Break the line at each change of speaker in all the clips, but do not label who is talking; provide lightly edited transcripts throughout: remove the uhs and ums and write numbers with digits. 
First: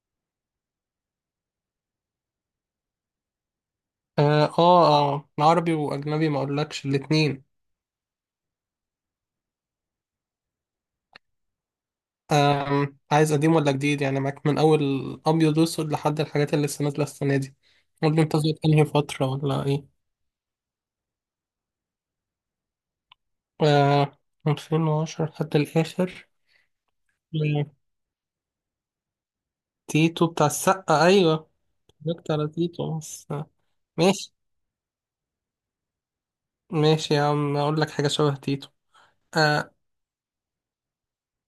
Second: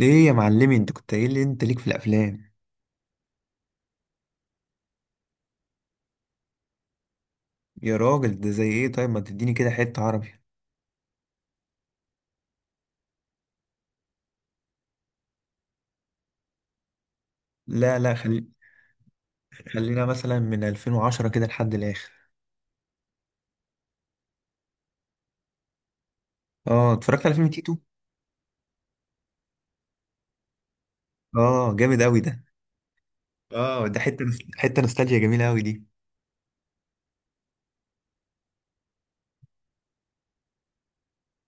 ايه يا معلمي، انت كنت قايل لي انت ليك في الافلام.
اه اه، عربي واجنبي ما اقولكش الاتنين.
يا راجل ده زي ايه؟ طيب ما تديني كده حتة عربي.
عايز قديم ولا جديد؟ يعني معاك من اول ابيض واسود لحد الحاجات اللي لسه نازله السنه دي.
لا لا
قول لي انت
خل...
زهقت انهي فتره ولا ايه؟
خلينا مثلا من 2010 كده لحد الاخر.
آه، 2010 لحد الاخر.
اه، اتفرجت على فيلم
آه،
تيتو.
تيتو بتاع السقا، ايوه.
اه جامد قوي
اتفرجت
ده.
على تيتو بس.
اه ده
ماشي،
حتة نوستالجيا جميلة قوي دي.
ماشي يا عم، اقول لك حاجه شبه تيتو. آه.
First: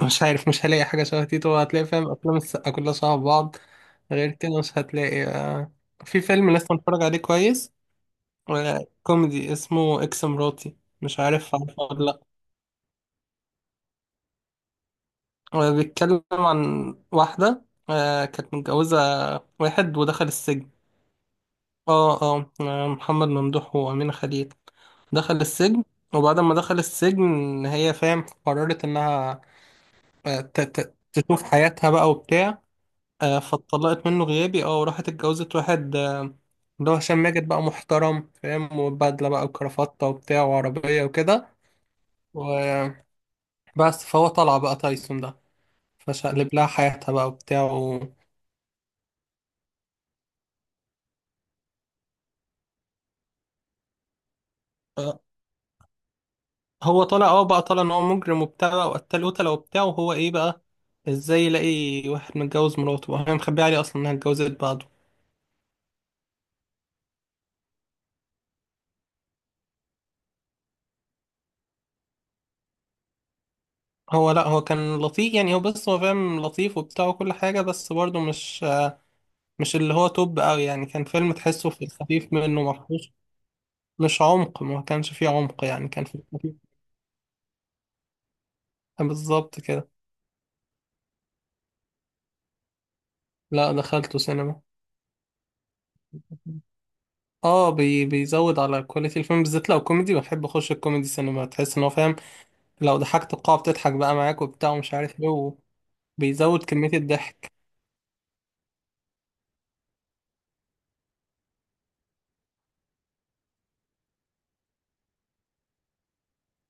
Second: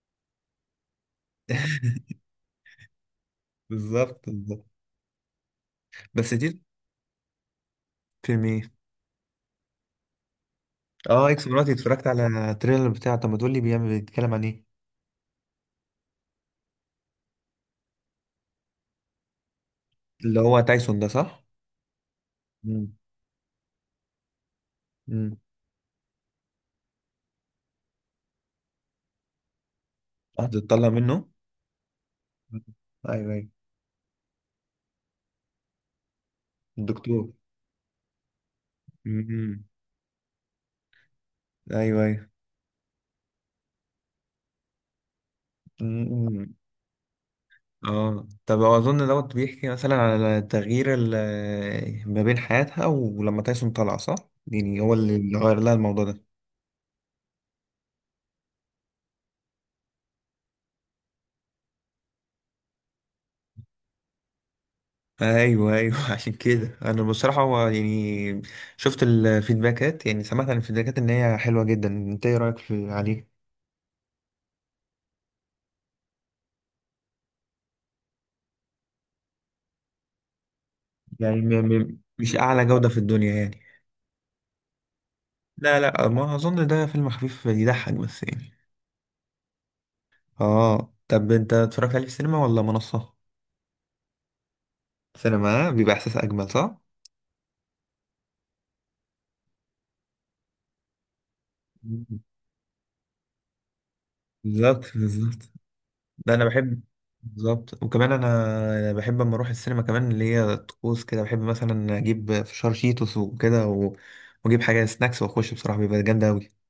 مش عارف، مش هلاقي حاجه شبه تيتو، هتلاقي فاهم افلام السقا كلها شبه بعض.
بالظبط
غير كده
بالظبط.
مش هتلاقي. في
بس
فيلم
تيتو.
لسه متفرج عليه كويس،
فيلم ايه؟
ولا كوميدي اسمه اكس مراتي، مش
اه اكس
عارف
مراتي،
عارفه ولا
اتفرجت
لا؟
على التريلر بتاعه. طب ما تقول لي بيعمل، بيتكلم عن ايه؟
هو بيتكلم عن واحدة، كانت متجوزة واحد ودخل
اللي هو
السجن.
تايسون ده، صح؟
اه اه،
امم
محمد ممدوح وأمينة خليل.
امم.
دخل السجن، وبعد ما دخل السجن هي فاهم قررت انها
هتطلع منه.
تشوف حياتها بقى وبتاع.
ايوه ايوه.
فاتطلقت منه غيابي وراحت اتجوزت واحد، اللي هو هشام
الدكتور.
ماجد بقى محترم فاهم وبدلة بقى
امم
وكرافتة وبتاع وعربية وكده.
ايوه ايوه.
بس فهو طلع بقى تايسون ده.
مم.
فشقلب لها حياتها بقى وبتاع.
اه، طب اظن دوت بيحكي مثلا على تغيير ما بين حياتها ولما تايسون طلع، صح؟ يعني هو
آه،
اللي غير لها الموضوع ده.
هو طلع بقى طلع ان هو مجرم وبتاع بقى وقتل قتلة وبتاع وهو ايه بقى، ازاي يلاقي واحد متجوز مراته وهي مخبيه عليه اصلا انها اتجوزت بعده.
ايوه ايوه. عشان كده انا بصراحه، هو يعني شفت الفيدباكات، يعني سمعت عن الفيدباكات ان هي حلوه جدا. انت ايه رايك في عليه؟
هو لا، هو كان لطيف يعني. هو بس هو فاهم لطيف وبتاع وكل حاجة، بس برضه مش اللي هو توب قوي يعني، كان فيلم
يعني م
تحسه في
م
الخفيف
مش
منه،
اعلى جوده في
مفهوش
الدنيا يعني.
مش عمق، ما كانش فيه عمق
لا
يعني، كان
لا،
في
ما
الخفيف.
اظن ده فيلم خفيف يضحك بس يعني.
بالظبط كده.
اه، طب انت اتفرجت عليه في السينما ولا منصه؟
لا، دخلته سينما.
سينما بيبقى احساس اجمل، صح؟
اه، بي بيزود على كواليتي الفيلم، بالذات لو كوميدي، بحب اخش الكوميدي سينما، تحس ان هو فاهم لو ضحكت القاعة بتضحك بقى معاك وبتاع
بالظبط
ومش عارف
بالظبط.
ايه،
ده انا
وبيزود
بحب.
كمية الضحك.
بالظبط. وكمان انا بحب اما اروح السينما كمان اللي هي طقوس كده. بحب مثلا اجيب فشار، شيتوس، وكده، واجيب حاجه سناكس واخش، بصراحه بيبقى جامد قوي.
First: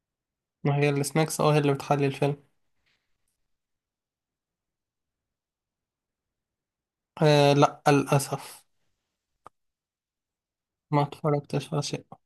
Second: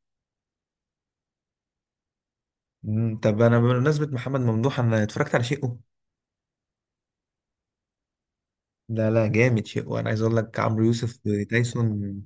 ما هي السناكس، اه، هي اللي بتحلي الفيلم.
طب انا، بمناسبه محمد ممدوح، انا اتفرجت على شيء.
آه لا، للأسف
لا لا، جامد شيء. وانا عايز اقول لك عمرو
ما
يوسف
اتفرجتش على شيء.
وتايسون.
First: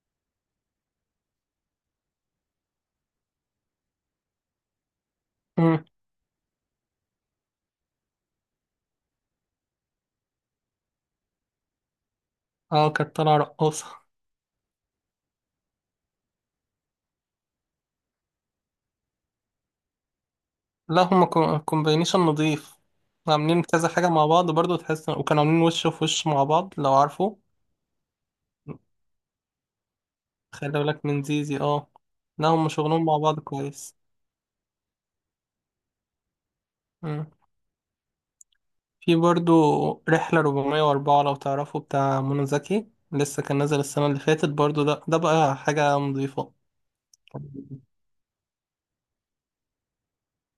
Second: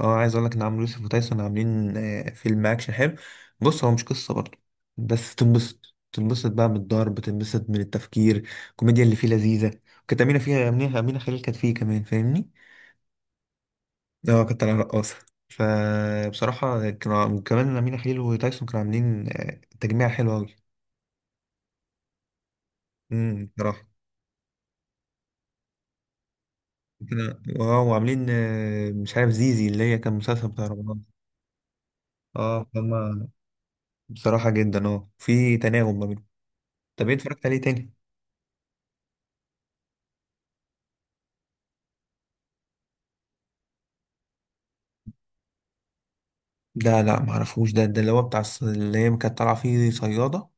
اه عايز اقول لك ان عمرو يوسف وتايسون عاملين فيلم اكشن حلو. بص، هو مش قصه برضه، بس
مم.
تنبسط. تنبسط بقى من الضرب، تنبسط من التفكير، الكوميديا اللي فيه لذيذه. كانت امينه فيها، امينه خليل كانت فيه كمان، فاهمني؟
اه، كانت طالعة رقاصة.
اه كانت رقاصه. فبصراحه كانوا كمان امينه خليل وتايسون كانوا عاملين تجميع حلو قوي.
لا، هما كومبينيشن نضيف. عاملين
بصراحه.
كذا حاجة مع بعض برضو، تحس وكانوا عاملين وش في وش مع بعض لو عارفه.
اه، وعاملين مش عارف زيزي اللي هي كان مسلسل بتاع
خلي
رمضان.
بالك من زيزي، اه. لا،
اه
هما شغلهم مع
هما.
بعض كويس.
بصراحة جدا، اه في تناغم ما بينهم. طب ايه اتفرجت عليه تاني؟
في برضو رحلة 404، لو تعرفوا، بتاع منى زكي، لسه كان نازل السنة اللي فاتت برضو، ده بقى حاجة نظيفة.
ده لا معرفوش، ده ده اللي هو اللي هي كانت طالعة فيه صيادة.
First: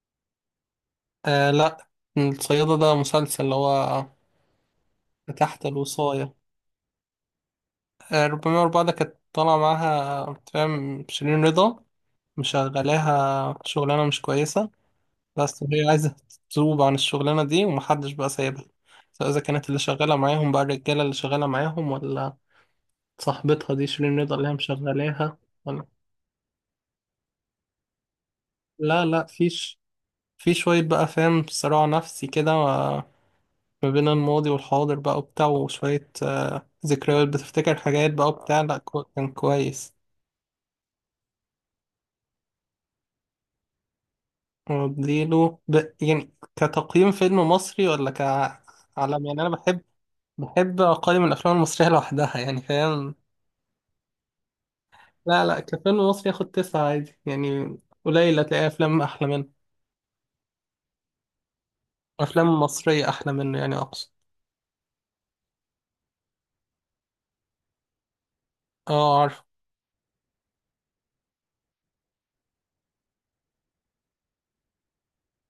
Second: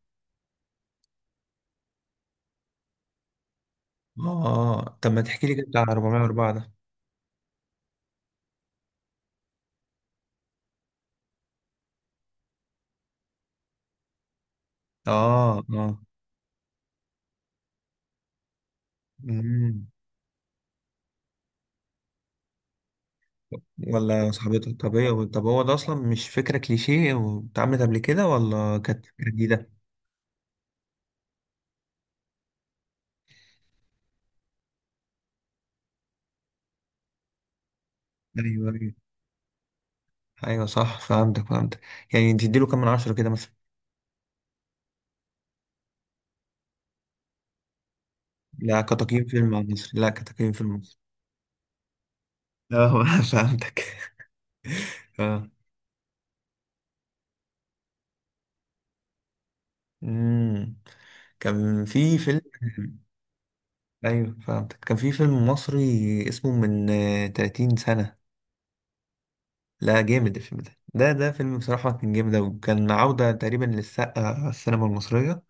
آه لا، الصيادة ده مسلسل اللي هو
اه طب ما تحكي لي كده
تحت
بتاع
الوصاية.
404 ده.
آه، 404 ده كانت طالعة معاها فاهم شيرين رضا، مشغلاها شغلانة مش كويسة.
اه
بس هي
اه.
عايزة تذوب عن الشغلانة دي، ومحدش بقى سايبها، سواء إذا كانت اللي
مم.
شغالة معاهم بقى الرجالة اللي شغالة معاهم ولا صاحبتها دي شيرين
ولا
رضا اللي هي
صاحبتك. طب ايه،
مشغلاها.
طب هو ده
ولا
اصلا مش فكرة كليشيه واتعملت قبل كده ولا
لا
كانت
لا
فكرة جديدة؟
فيش. في شوية بقى فاهم صراع نفسي كده، ما بين الماضي والحاضر بقى وبتاع، وشوية، ذكريات بتفتكر حاجات بقى وبتاع.
ايوه
لا،
ايوه.
كان كويس.
ايوه صح، فهمتك فهمتك. يعني تديله كام من عشرة كده مثلا؟
واديله ب... يعني كتقييم فيلم مصري ولا
لا كتقييم
كعالم يعني؟ أنا
فيلم على
بحب
مصر، لا كتقييم فيلم مصر.
أقيم الأفلام المصرية لوحدها يعني
اه
فاهم.
فهمتك. آه.
لا لا، كفيلم مصري ياخد 9 عادي يعني، قليل هتلاقي أفلام أحلى منه،
مم. كان في فيلم.
أفلام مصرية أحلى منه يعني أقصد.
ايوه فهمتك، كان في فيلم مصري اسمه من 30 سنة.
اه عارف.
لا جامد الفيلم ده، ده فيلم بصراحة كان جامد أوي، كان عودة تقريبا للسقا على السينما المصرية.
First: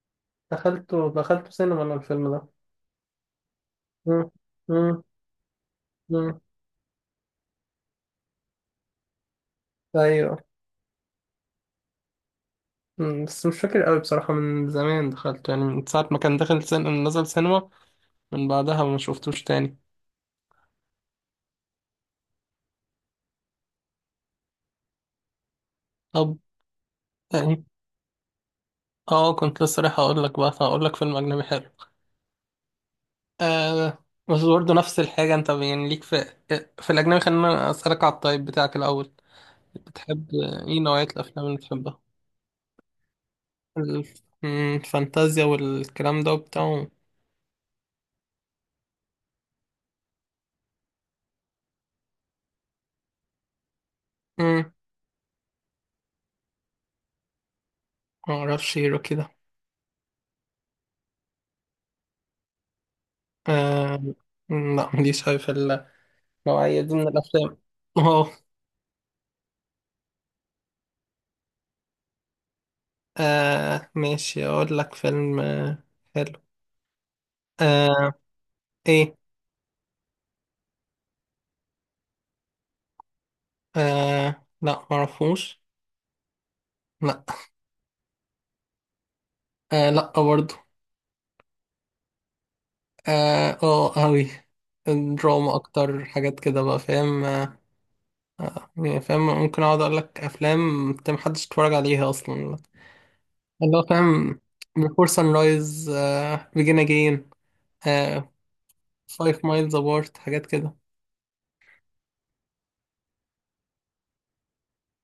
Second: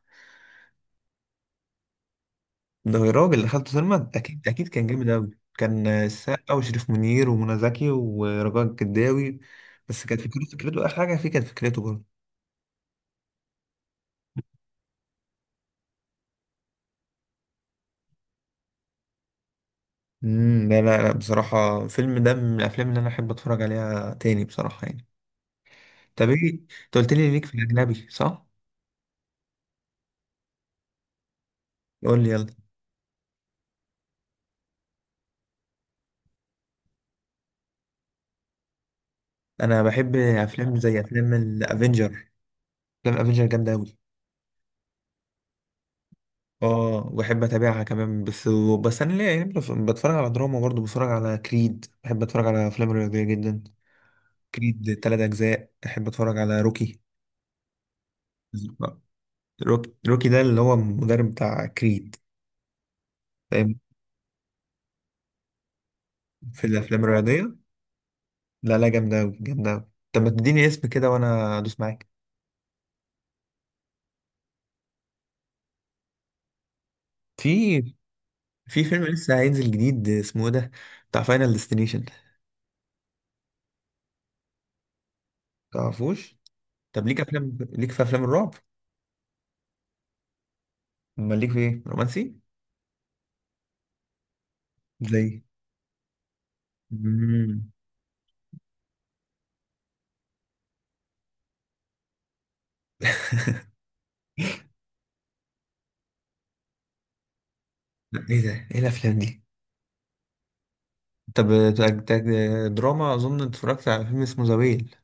دخلته سينما أنا الفيلم ده.
ده الراجل اللي دخلته سينما
مم.
أكيد أكيد، كان
مم.
جامد أوي. كان
مم.
السقا وشريف منير ومنى زكي ورجاء الجداوي. بس كانت
ايوه.
فكرته، آخر حاجة فيه كانت فكرته برضه.
مم. بس مش فاكر قوي بصراحة، من زمان دخلت يعني من ساعة ما كان داخل نزل سينما، من بعدها ما شفتوش تاني.
امم، لا لا لا، بصراحة الفيلم ده من الأفلام اللي أنا أحب أتفرج عليها تاني بصراحة يعني. طب
طب
ايه. انت قلت لي ليك في
يعني،
الاجنبي، صح؟
اه كنت لسه رايح اقول لك بقى، هقول لك فيلم اجنبي حلو.
قول لي يلا.
آه، بس برضه نفس الحاجة، انت يعني ليك في الاجنبي. خلينا اسألك على الطيب بتاعك الاول.
انا بحب
بتحب
افلام
ايه
زي
نوعية
افلام
الافلام اللي بتحبها؟
الافنجر. افلام الافنجر جامده قوي.
الفانتازيا والكلام ده وبتاع.
اه بحب اتابعها كمان، بس. بس انا ليه يعني، بتفرج على دراما برضه، بتفرج على كريد، بحب اتفرج على افلام رياضيه جدا.
مم،
كريد تلات اجزاء، بحب اتفرج على روكي.
ما اعرفش ايه كده.
روكي ده اللي هو المدرب بتاع كريد. فاهم.
آه لا، ماليش أوي في
في
نوعية دي
الافلام
من
الرياضيه.
الأفلام. أهو.
لا لا جامده قوي جامده قوي. طب ما تديني اسم كده وانا ادوس معاك.
آه، ماشي أقول لك فيلم حلو.
في
آه،
في فيلم
إيه؟
لسه هينزل جديد اسمه إيه ده، بتاع فاينل ديستنيشن.
آه لا، معرفوش.
تعرفوش؟ طب ليك
لا.
افلام، ليك في افلام الرعب؟
آه لا، برضه.
امال ليك في ايه، رومانسي؟
آه، أه أوي،
زي؟
دراما أكتر حاجات كده بقى فاهم. آه،
امم.
يعني فاهم ممكن أقعد أقول لك أفلام أنت محدش اتفرج عليها أصلا، اللي هو فاهم، Before Sunrise، آه، Begin Again،
لا
آه،
ايه ده، ايه الافلام
Five
دي؟
Miles Apart، حاجات كده.
طب. تاك- تاك- دراما، اظن اتفرجت على فيلم اسمه ذا ويل.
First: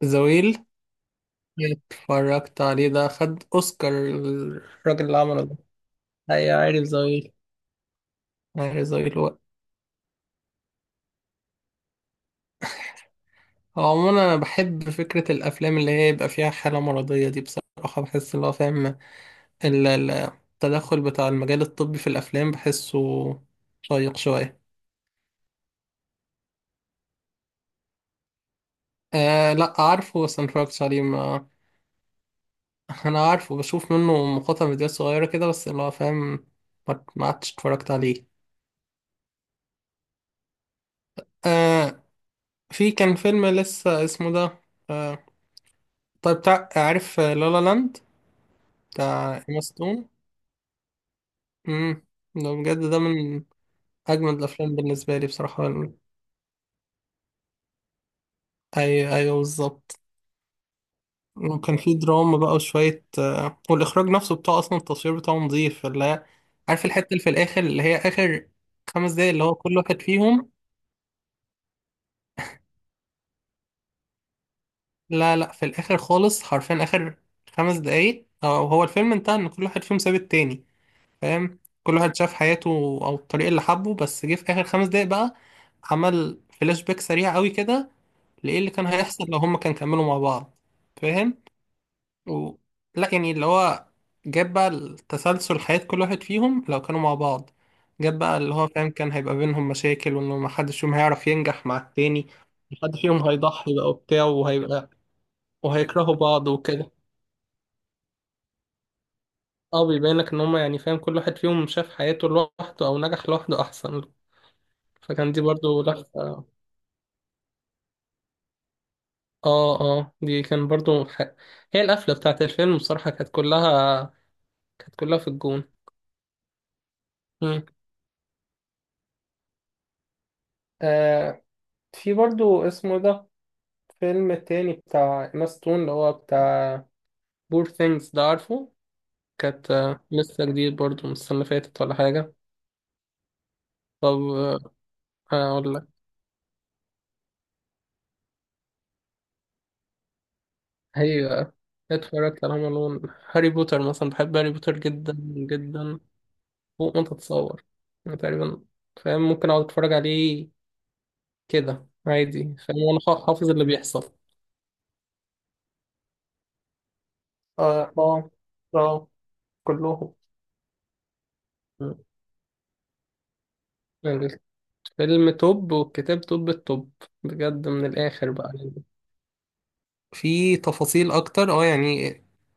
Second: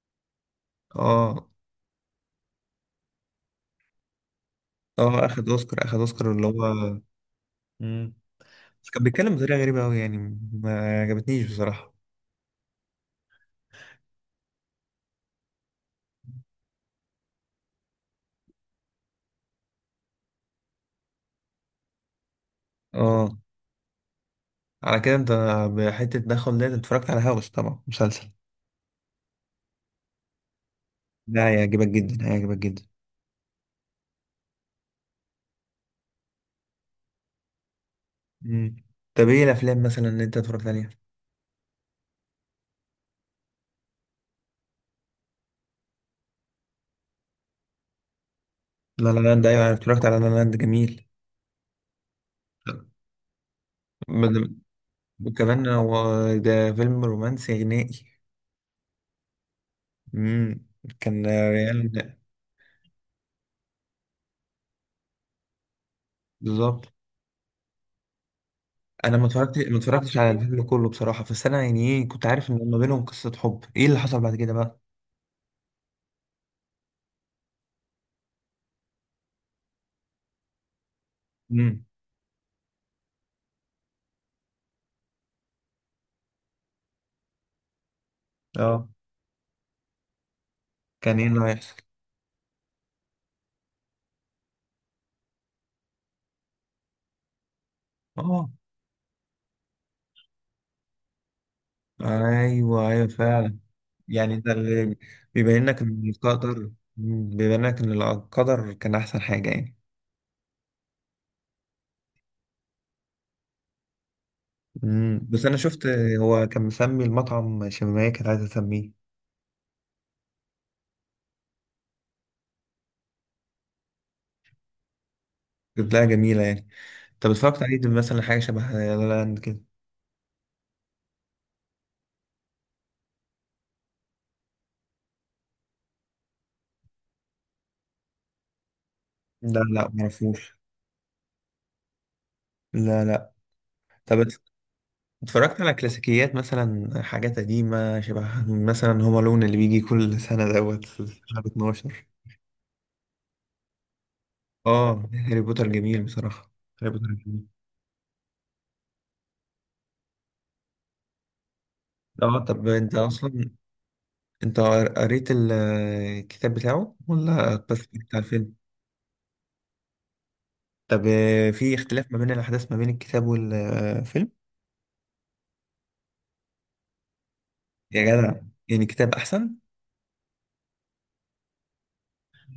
The Whale،
اه.
اتفرجت عليه ده، خد اوسكار الراجل اللي
اه
عمله
اخد
ده،
اوسكار، اخد اوسكار اللي
هي
هو.
عارف زويل،
مم.
عارف
بس كان
زويل.
بيتكلم
هو
بطريقه غريبه قوي يعني، ما عجبتنيش بصراحه.
هو عموما انا بحب فكره الافلام اللي هي يبقى فيها حاله مرضيه دي بصراحه، بحس اللي هو فاهم التدخل بتاع المجال الطبي في الافلام بحسه
اه
شيق شويه.
على كده انت، بحته تدخل ده. أنت اتفرجت على هاوس طبعا، مسلسل؟
آه لا، عارفه بس ما اتفرجتش عليه ما.
ده هيعجبك جدا هيعجبك جدا.
انا عارفه، بشوف منه مقاطع فيديوهات صغيره كده بس اللي هو فاهم، ما عدتش اتفرجت عليه.
مم. طب ايه الافلام مثلا اللي انت اتفرجت عليها؟
آه، في كان فيلم لسه اسمه ده آه، طيب بتاع عارف لا لا لاند،
لا لا
بتاع
لاند.
إيما
ايوه انا اتفرجت
ستون.
على لا لا لاند، جميل.
امم. ده بجد ده من أجمد
بد-
الأفلام بالنسبة لي بصراحة.
وكمان هو. ده فيلم رومانسي غنائي.
أي أيوه بالظبط.
امم. كان
وكان في
ريال.
دراما بقى وشوية، والإخراج نفسه بتاعه أصلا التصوير بتاعه نظيف اللي هي، عارف
بالظبط.
الحتة اللي في الآخر اللي هي آخر خمس
انا ما
دقايق اللي هو
اتفرجتش،
كل واحد
على
فيهم.
الفيلم كله بصراحه، بس انا يعني ايه، كنت عارف ان ما بينهم قصه حب. ايه اللي حصل بعد كده بقى؟
لا لا، في الآخر خالص حرفيا، آخر 5 دقايق، أو هو الفيلم انتهى إن كل واحد فيهم ساب التاني فاهم،
امم.
كل واحد شاف حياته او الطريق اللي حبه، بس جه في اخر 5 دقايق بقى، عمل فلاش باك سريع قوي كده لايه اللي كان
اه،
هيحصل لو هما كان كملوا مع بعض
كان ايه
فاهم
اللي هيحصل؟
و... لا يعني اللي هو، جاب بقى التسلسل حياة كل واحد فيهم لو كانوا مع بعض، جاب بقى
اه.
اللي هو فاهم كان هيبقى بينهم مشاكل وانه محدش فيهم هيعرف ينجح مع التاني،
ايوه
محد
ايوه
فيهم
فعلا.
هيضحي بقى وبتاع
يعني ده
وهيبقى
اللي بيبين لك ان
وهيكرهوا بعض
القدر.
وكده.
مم، بيبين لك ان القدر كان احسن حاجه يعني.
اه، بيبين لك ان هما يعني فاهم كل واحد فيهم شاف حياته لوحده او نجح لوحده احسن،
مم.
فكان دي
بس انا
برضو
شفت،
لفة.
هو كان مسمي المطعم شمامية، كانت عايزة تسميه.
اه اه، دي كان برضو هي القفلة بتاعت الفيلم بصراحة، كانت كلها في الجون.
كانت لها جميلة يعني. طب اتفرجت
مم.
عليه مثلا حاجة شبه لا لا لاند كده؟
آه، في برضو اسمه ده، فيلم تاني بتاع إيما ستون اللي هو بتاع بور ثينجز، ده عارفه؟
لا
كانت
لا
آه، لسه
معرفوش.
جديد برضو من السنة اللي فاتت ولا حاجة.
لا لا. طب
طب آه،
اتفرجت
أقول
على
لك
كلاسيكيات، مثلا حاجات قديمة شبه مثلا هوم الون اللي بيجي كل سنة دوت في
هي،
شهر 12؟
اتفرجت على هوم ألون، هاري بوتر مثلا، بحب هاري بوتر
اه.
جدا،
هاري بوتر
جدا
جميل بصراحة، هاري
فوق ما
بوتر جميل.
تتصور. أنا تقريبا فاهم ممكن أقعد أتفرج عليه كده
اه
عادي،
طب
خلينا
انت
انا
اصلا،
حافظ اللي بيحصل.
انت قريت الكتاب بتاعه ولا بس
اه
اتفرجت على
اه
الفيلم؟
اه. كلهم.
طب في
مم.
اختلاف ما بين الأحداث ما بين الكتاب والفيلم؟
الفيلم توب والكتاب توب التوب، بجد من
يا
الآخر
جدع.
بقى يعني.
يعني الكتاب أحسن.
في تفاصيل أكتر اه يعني،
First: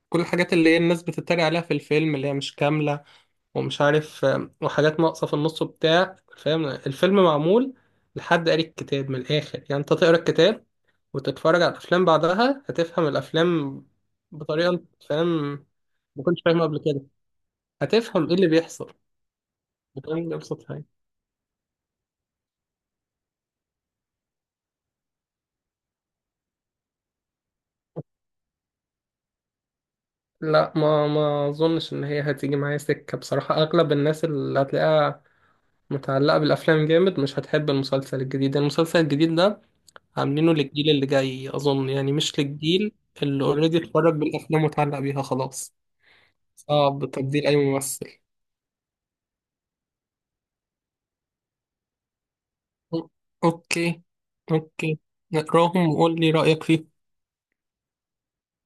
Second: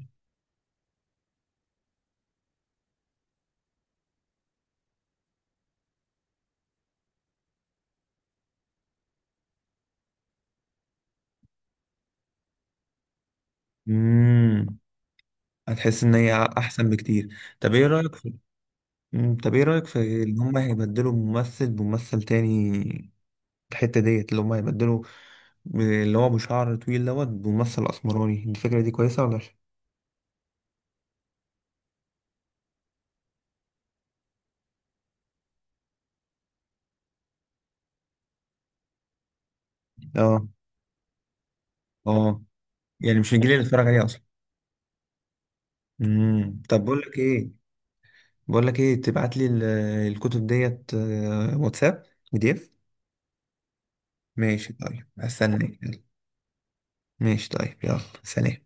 كل الحاجات اللي هي الناس بتتريق عليها في الفيلم اللي هي مش كاملة، ومش عارف، وحاجات ناقصة في النص وبتاع فاهم، الفيلم معمول لحد قاري الكتاب، من الآخر يعني أنت تقرا الكتاب وتتفرج على الأفلام بعدها هتفهم الأفلام بطريقة
امم.
أنت فاهم،
هتحس إن
ما
هي
كنتش فاهمها قبل
أحسن
كده،
بكتير. طب إيه رأيك
هتفهم
في.
ايه اللي بيحصل،
مم، طب إيه رأيك في
وتقول لي
إن هما
ابسط حاجه.
هيبدلوا ممثل بممثل تاني؟ الحتة ديت اللي هما هيبدلوا اللي هو بشعر طويل دوت بممثل أسمراني، الفكرة دي كويسة ولا
لا، ما اظنش ان هي هتيجي معايا سكه بصراحه، اغلب الناس اللي هتلاقيها متعلقه بالافلام جامد مش هتحب المسلسل الجديد، المسلسل الجديد ده
اه؟
عاملينه للجيل اللي جاي اظن يعني، مش
اه.
للجيل
يعني مش
اللي
الجيل اللي
اوريدي
اتفرج عليه
اتفرج
أصلا.
بالافلام واتعلق بيها خلاص.
امم. طب بقول
صعب
لك
تبديل
إيه،
اي ممثل.
بقول لك إيه، تبعت لي الكتب ديت واتساب PDF.
أو- اوكي.
ماشي
اوكي،
طيب، هستناك
نقراهم
يلا.
وقول لي رايك فيهم.
ماشي طيب، يلا سلام.